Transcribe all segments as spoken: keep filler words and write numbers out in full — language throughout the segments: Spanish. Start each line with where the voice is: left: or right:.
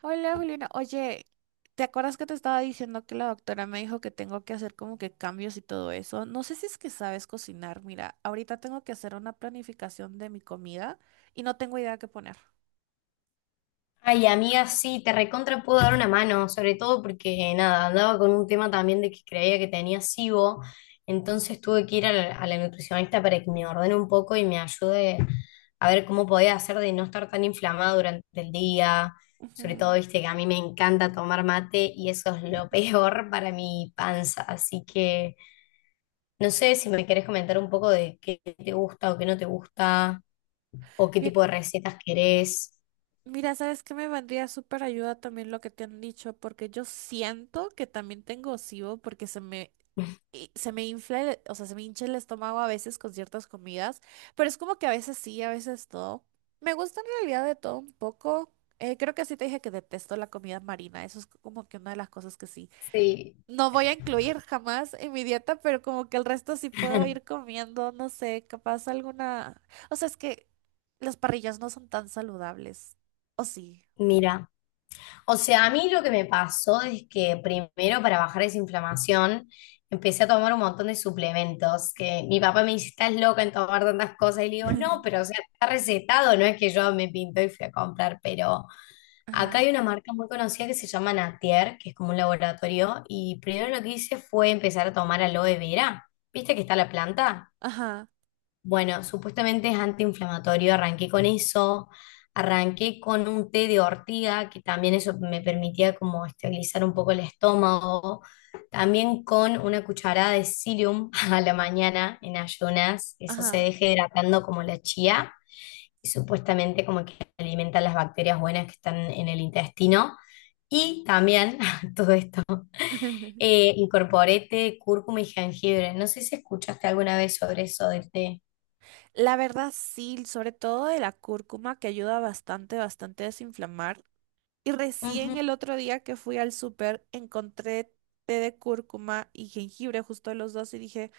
right: Hola Juliana, oye, ¿te acuerdas que te estaba diciendo que la doctora me dijo que tengo que hacer como que cambios y todo eso? No sé si es que sabes cocinar. Mira, ahorita tengo que hacer una planificación de mi comida y no tengo idea qué poner.
left: Ay, amiga, sí, te recontra puedo dar una mano, sobre todo porque nada, andaba con un tema también de que creía que tenía S I B O, entonces tuve que ir a la, a la nutricionista para que me ordene un poco y me ayude a ver cómo podía hacer de no estar tan inflamada durante el día, sobre todo,
right: Ujú.
left: viste, que a mí me encanta tomar mate y eso es lo peor para mi panza, así que no sé si me querés comentar un poco de qué te gusta o qué no te gusta, o qué
right: Mi-
left: tipo de recetas querés.
right: Mira, ¿sabes qué me vendría súper ayuda también lo que te han dicho? Porque yo siento que también tengo SIBO porque se me y se me infla, el- o sea, se me hincha el estómago a veces con ciertas comidas, pero es como que a veces sí, a veces no. Me gusta en realidad de todo un poco. Eh, creo que sí te dije que detesto la comida marina, eso es como que una de las cosas que sí.
left: Sí.
right: No voy a incluir jamás en mi dieta, pero como que el resto sí puedo ir comiendo, no sé, capaz alguna... O sea, es que las parrillas no son tan saludables, ¿o sí?
left: Mira, o sea, a mí lo que me pasó es que primero para bajar esa inflamación empecé a tomar un montón de suplementos, que mi papá me dice, estás loca en tomar tantas cosas, y le digo, no, pero o sea, está recetado, no es que yo me pinto y fui a comprar, pero acá
right: Ajá,
left: hay una marca muy conocida que se llama Natier, que es como un laboratorio, y primero lo que hice fue empezar a tomar aloe vera, ¿viste que está la planta?
right: ajá,
left: Bueno, supuestamente es antiinflamatorio, arranqué con eso, arranqué con un té de ortiga, que también eso me permitía como estabilizar un poco el estómago, también con una cucharada de psyllium a la mañana en ayunas, eso se
right: ajá.
left: deja hidratando como la chía, y supuestamente como que alimenta las bacterias buenas que están en el intestino, y también, todo esto, eh, incorporé té, de cúrcuma y jengibre, no sé si escuchaste alguna vez sobre eso del té.
right: La verdad sí, sobre todo de la cúrcuma que ayuda bastante, bastante a desinflamar. Y recién
left: Ujú.
right: el otro día que fui al súper encontré té de cúrcuma y jengibre, justo de los dos, y dije,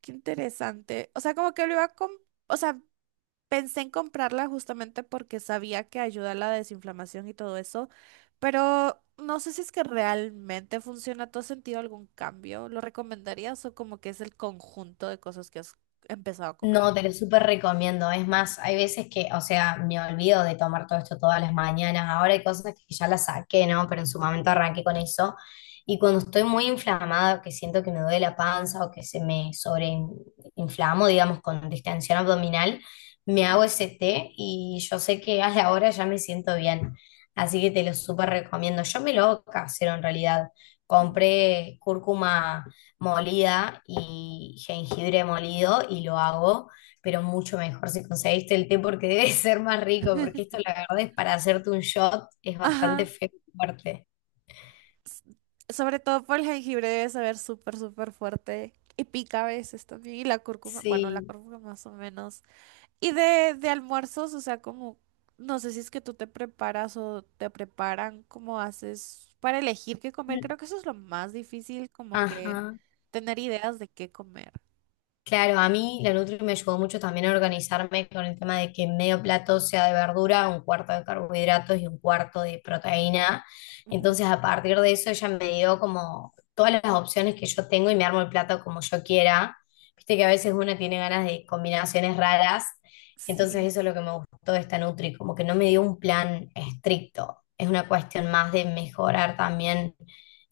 right: qué interesante. O sea, como que lo iba a com- o sea, pensé en comprarla justamente porque sabía que ayuda a la desinflamación y todo eso, pero no sé si es que realmente funciona. ¿Tú has sentido algún cambio? ¿Lo recomendarías o como que es el conjunto de cosas que has empezado a comer?
left: No, te lo súper recomiendo. Es más, hay veces que, o sea, me olvido de tomar todo esto todas las mañanas. Ahora hay cosas que ya las saqué, ¿no? Pero en su momento arranqué con eso. Y cuando estoy muy inflamada, que siento que me duele la panza o que se me sobreinflamo, digamos, con distensión abdominal, me hago
right: Ujú,
left: ese té y yo sé que a la hora ya me siento bien. Así que te lo súper recomiendo. Yo me lo hago casero en realidad.
right: ujú.
left: Compré cúrcuma molida y jengibre molido y lo hago, pero mucho mejor si conseguiste el té porque debe ser más rico, porque esto la verdad es para hacerte un shot, es bastante
right: Ajá.
left: feo y fuerte.
right: S- Sobre todo por el jengibre debe saber súper, súper fuerte. Y pica a veces también. Y la cúrcuma, bueno, la
left: Sí.
right: cúrcuma más o menos. Y de, de almuerzos, o sea, como, no sé si es que tú te preparas o te preparan, cómo haces para elegir qué comer. Creo que eso es lo más difícil, como que
left: Ajá.
right: tener ideas de qué comer.
left: Claro, a mí la Nutri me ayudó mucho también a organizarme con el tema de que medio plato sea de verdura, un cuarto de carbohidratos y un cuarto de proteína.
right: Ujú,
left: Entonces, a partir de eso, ella me dio como todas las opciones que yo tengo y me armo el plato como yo quiera. Viste que a veces uno tiene ganas de combinaciones raras. Entonces,
right: sí,
left: eso es lo que me gustó de esta Nutri, como que no me dio un plan estricto. Es una cuestión más de mejorar también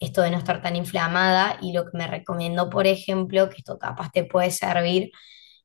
left: esto de no estar tan inflamada y lo que me recomendó, por ejemplo, que esto capaz te puede servir,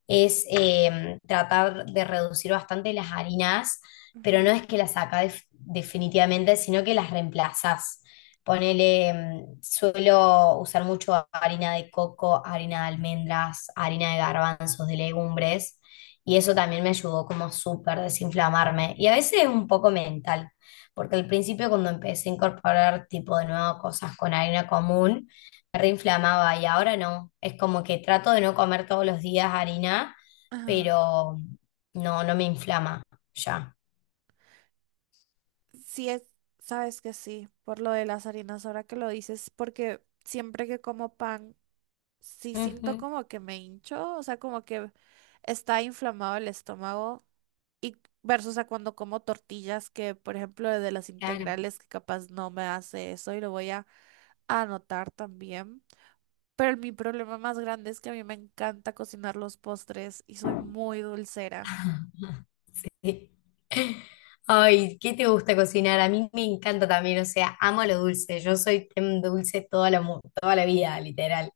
left: es eh, tratar de reducir bastante las harinas, pero no
right: ujú.
left: es que las sacas definitivamente, sino que las reemplazas. Ponele, mm, suelo usar mucho harina de coco, harina de almendras, harina de garbanzos, de legumbres, y eso también me ayudó como súper desinflamarme. Y a veces es un poco mental, porque al principio cuando empecé a incorporar tipo de nuevo cosas con harina común, reinflamaba y ahora no. Es como que trato de no comer todos los días harina,
right: Ajá.
left: pero no, no me inflama ya.
right: Sí, es, sabes que sí, por lo de las harinas, ahora que lo dices, porque siempre que como pan. Sí siento
left: Ujú,
right: como que me hincho, o sea, como que está inflamado el estómago y versus a cuando como tortillas que, por ejemplo, de las
left: claro.
right: integrales que capaz no me hace eso y lo voy a anotar también. Pero mi problema más grande es que a mí me encanta cocinar los postres y soy muy dulcera.
left: Sí. Ay, ¿qué te gusta cocinar? A mí me encanta también, o sea, amo lo dulce. Yo soy team dulce toda la, mu- toda la vida, literal.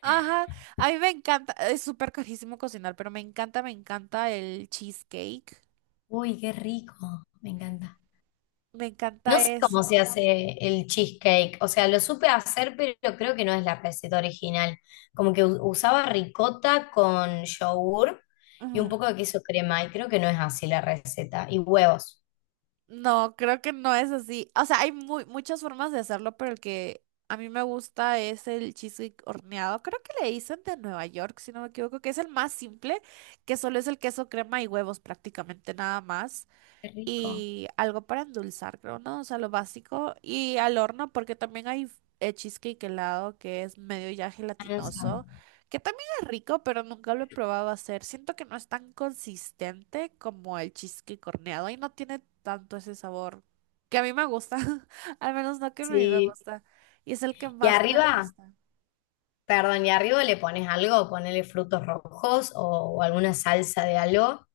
right: Ajá, a mí me encanta, es súper carísimo cocinar, pero me encanta, me encanta el cheesecake,
left: Uy, qué rico, me encanta.
right: me encanta
left: No sé
right: eso.
left: cómo se hace el cheesecake, o sea, lo supe hacer, pero creo que no es la receta original. Como que u- usaba ricota con yogur y un poco de queso crema, y creo que no es así la receta. Y huevos.
right: No, creo que no es así. O sea, hay muy, muchas formas de hacerlo, pero el que a mí me gusta es el cheesecake horneado. Creo que le dicen de Nueva York, si no me equivoco, que es el más simple, que solo es el queso, crema y huevos prácticamente nada más
left: Qué rico.
right: y algo para endulzar, creo, ¿no? O sea, lo básico. Y al horno, porque también hay eh, cheesecake helado que es medio ya
left: Ah, no sabe.
right: gelatinoso, que también es rico, pero nunca lo he probado a hacer. Siento que no es tan consistente como el cheesecake horneado y no tiene tanto ese sabor que a mí me gusta, al menos no que a mí me
left: Sí.
right: gusta. Y es el que
left: Y
right: más me
left: arriba,
right: gusta.
left: perdón, y arriba le pones algo, ponele frutos rojos o, o alguna salsa de algo.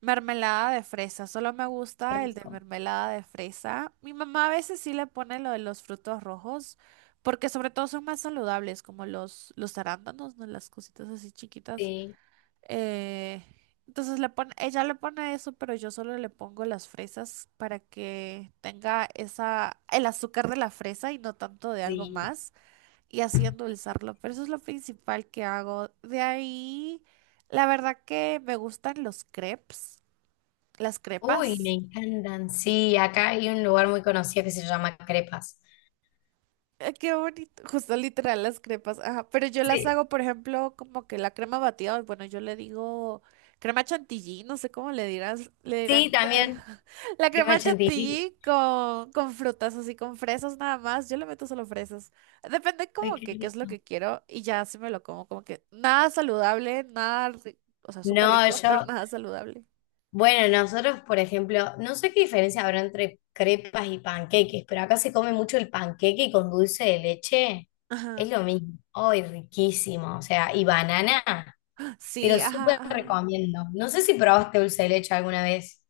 right: Mermelada de fresa, solo me
left: Qué
right: gusta el de
left: Rico.
right: mermelada de fresa. Mi mamá a veces sí le pone lo de los frutos rojos, porque sobre todo son más saludables, como los, los arándanos, ¿no? Las cositas así chiquitas.
left: Sí,
right: Eh, entonces le pone, ella le pone eso, pero yo solo le pongo las fresas para que tenga esa, el azúcar de la fresa y no tanto de algo
left: sí.
right: más, y así endulzarlo. Pero eso es lo principal que hago. De ahí, la verdad que me gustan los crepes. Las
left: Uy, me
right: crepas.
left: encantan. Sí, acá hay un lugar muy conocido que se llama Crepas.
right: Ay, qué bonito. Justo literal, las crepas. Ajá. Pero yo las
left: Sí,
right: hago, por ejemplo, como que la crema batida. Bueno, yo le digo crema chantilly, no sé cómo le dirás, le
left: Sí,
right: dirán por ahí.
left: también.
right: La
left: Crema
right: crema
left: chantilly.
right: chantilly con, con frutas, así con fresas nada más. Yo le meto solo fresas. Depende
left: Ay,
right: como
left: qué
right: que qué es lo
left: rico.
right: que quiero y ya se me lo como. Como que nada saludable, nada, ri- o sea, súper
left: No,
right: rico, pero
left: yo,
right: nada saludable.
left: bueno, nosotros, por ejemplo, no sé qué diferencia habrá entre crepas y panqueques, pero acá se come mucho el panqueque con dulce de leche.
right: Ajá.
left: Es lo mismo. Ay, riquísimo. O sea, y banana. Te lo
right: Sí, ajá,
left: súper
right: ajá.
left: recomiendo. No sé si probaste dulce de leche alguna vez.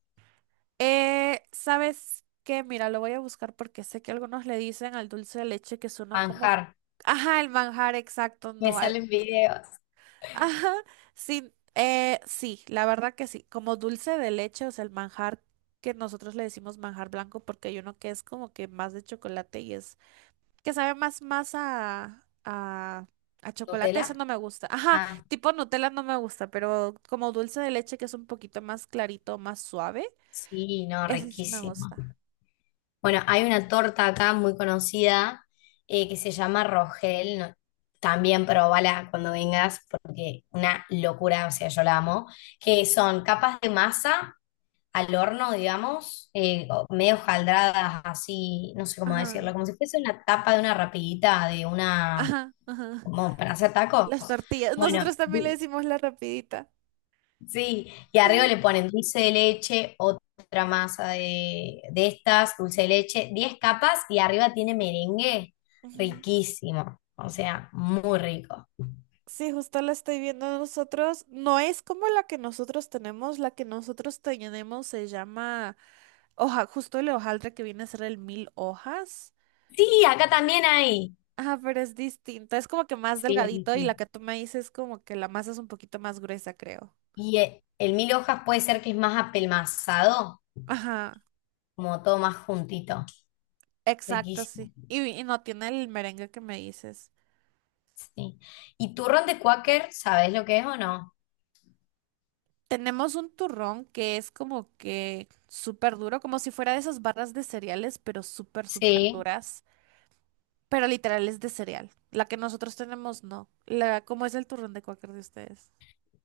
right: Eh, ¿sabes qué? Mira, lo voy a buscar porque sé que algunos le dicen al dulce de leche que es como...
left: Manjar.
right: Ajá, el manjar exacto,
left: Me
right: no al...
left: salen videos.
right: Ajá, sí, eh, sí, la verdad que sí. Como dulce de leche, o sea, el manjar que nosotros le decimos manjar blanco porque hay uno que es como que más de chocolate y es... que sabe más, más a... a... a chocolate, eso
left: ¿Nutella?
right: no me gusta. Ajá,
left: Ah,
right: tipo Nutella no me gusta, pero como dulce de leche que es un poquito más clarito, más suave,
left: sí, no,
right: eso sí me
left: riquísimo.
right: gusta.
left: Bueno, hay una torta acá muy conocida eh, que se llama Rogel. No- también probala cuando vengas porque una locura, o sea, yo la amo. Que son capas de masa al horno, digamos, eh, o medio jaldradas así, no sé cómo
right: Ajá.
left: decirlo, como si fuese una tapa de una rapidita, de una,
right: Ajá, ajá.
left: como para hacer tacos.
right: Las tortillas.
left: Bueno,
right: Nosotros también le decimos la rapidita.
left: sí, y arriba le ponen dulce de leche, otra masa de, de estas, dulce de leche, diez capas y arriba tiene merengue
right: Ujú.
left: riquísimo, o sea, muy rico.
right: Sí, justo la estoy viendo nosotros. No es como la que nosotros tenemos. La que nosotros tenemos se llama hoja, justo el hojaldre que viene a ser el mil hojas.
left: Sí, acá también hay.
right: Ajá, pero es distinto. Es como que más
left: Sí, sí,
right: delgadito y la
left: sí.
right: que tú me dices es como que la masa es un poquito más gruesa, creo.
left: Y eh, el, mil hojas puede ser que es más apelmazado,
right: Ajá,
left: como todo más juntito,
right: exacto,
left: riquísimo.
right: sí. Y, y no tiene el merengue que me dices.
left: Sí. ¿Y turrón de cuáquer, sabes lo que es o no?
right: Tenemos un turrón que es como que súper duro, como si fuera de esas barras de cereales, pero súper, súper
left: Sí.
right: duras. Pero literal es de cereal. La que nosotros tenemos, no. La, ¿cómo es el turrón de cualquier de ustedes?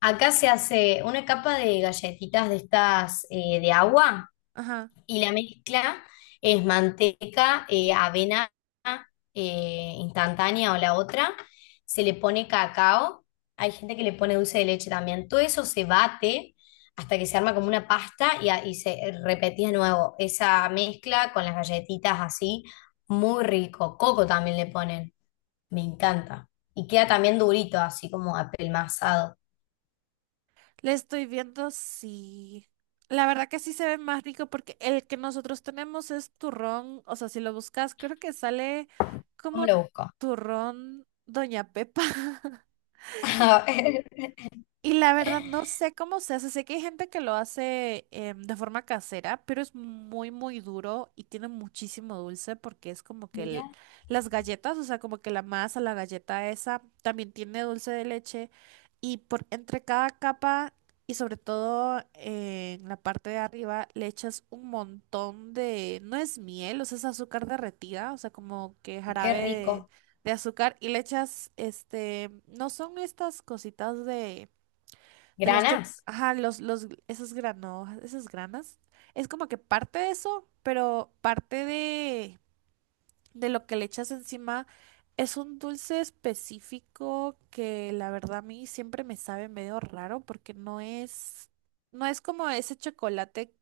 left: Acá se hace una capa de galletitas de estas eh, de agua.
right: Ajá.
left: Y la mezcla es manteca, eh, avena eh, instantánea o la otra. Se le pone cacao. Hay gente que le pone dulce de leche también. Todo eso se bate hasta que se arma como una pasta y, a- y se repetía de nuevo esa mezcla con las galletitas así. Muy rico. Coco también le ponen. Me encanta. Y queda también durito, así como apelmazado.
right: Le estoy viendo si... La verdad que sí se ve más rico porque el que nosotros tenemos es turrón. O sea, si lo buscas, creo que sale
left: ¿Cómo
right: como
left: lo busco?
right: turrón Doña Pepa. Y la verdad, no sé cómo se hace. Sé que hay gente que lo hace em, de forma casera, pero es muy, muy duro y tiene muchísimo dulce porque es como que el-
left: Mira,
right: las galletas, o sea, como que la masa, la galleta esa, también tiene dulce de leche. Y por entre cada capa y sobre todo eh, en la parte de arriba le echas un montón de, no es miel, o sea, es azúcar derretida, o sea, como que
left: qué
right: jarabe de,
left: rico.
right: de azúcar y le echas, este, no son estas cositas de de los cho-
left: ¿Granas?
right: ajá, los, los, esos granos, esas granas, es como que parte de eso, pero parte de, de lo que le echas encima. Es un dulce específico que la verdad a mí siempre me sabe medio raro porque no es, no es como ese chocolate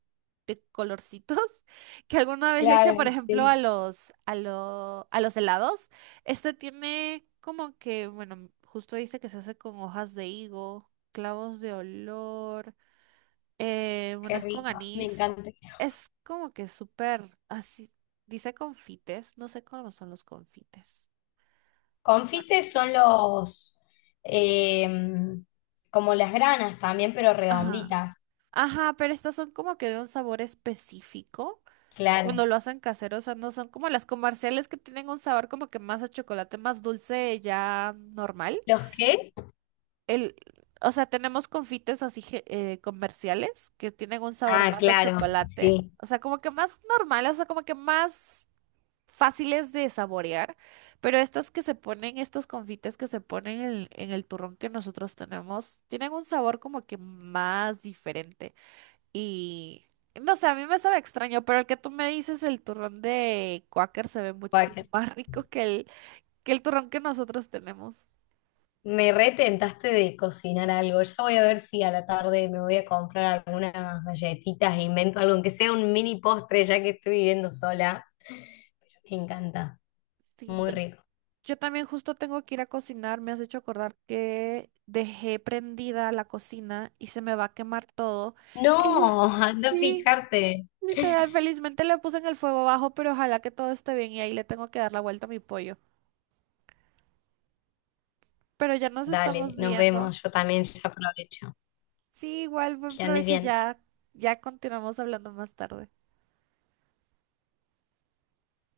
right: de colorcitos que alguna vez le echa, por
left: Claro,
right: ejemplo, a
left: sí.
right: los, a lo- a los helados. Este tiene como que, bueno, justo dice que se hace con hojas de higo, clavos de olor. Eh, bueno,
left: Qué
right: es con
left: rico, me
right: anís.
left: encanta eso.
right: Es como que súper así. Dice confites. No sé cómo son los confites.
left: Confites son los, em, como las granas también, pero
right: Ajá.
left: redonditas.
right: Ajá, pero estas son como que de un sabor específico. Cuando
left: Claro.
right: lo hacen casero, o sea, no son como las comerciales que tienen un sabor como que más a chocolate, más dulce, ya normal.
left: ¿Los qué?
right: El, o sea, tenemos confites así ge- eh, comerciales que tienen un sabor
left: Ah,
right: más a
left: claro,
right: chocolate.
left: sí.
right: O sea, como que más normal, o sea, como que más. Fáciles de saborear, pero estas que se ponen, estos confites que se ponen en, en el turrón que nosotros tenemos, tienen un sabor como que más diferente. Y no sé, a mí me sabe extraño, pero el que tú me dices, el turrón de Quaker se ve
left: Guau,
right: muchísimo más rico que el, que el turrón que nosotros tenemos.
left: me retentaste de cocinar algo. Ya voy a ver si a la tarde me voy a comprar algunas galletitas e invento algo, aunque sea un mini postre, ya que estoy viviendo sola. Me encanta,
right: Sí, no,
left: muy rico.
right: yo también justo tengo que ir a cocinar, me has hecho acordar que dejé prendida la cocina y se me va a quemar todo.
left: No, anda a
right: Sí,
left: fijarte.
right: literal, felizmente le puse en el fuego bajo, pero ojalá que todo esté bien y ahí le tengo que dar la vuelta a mi pollo. Pero ya nos
left: Dale,
right: estamos
left: nos
right: viendo.
left: vemos. Yo también ya aprovecho.
right: Sí, igual, buen
left: Que andes
right: provecho y
left: bien.
right: ya, ya continuamos hablando más tarde.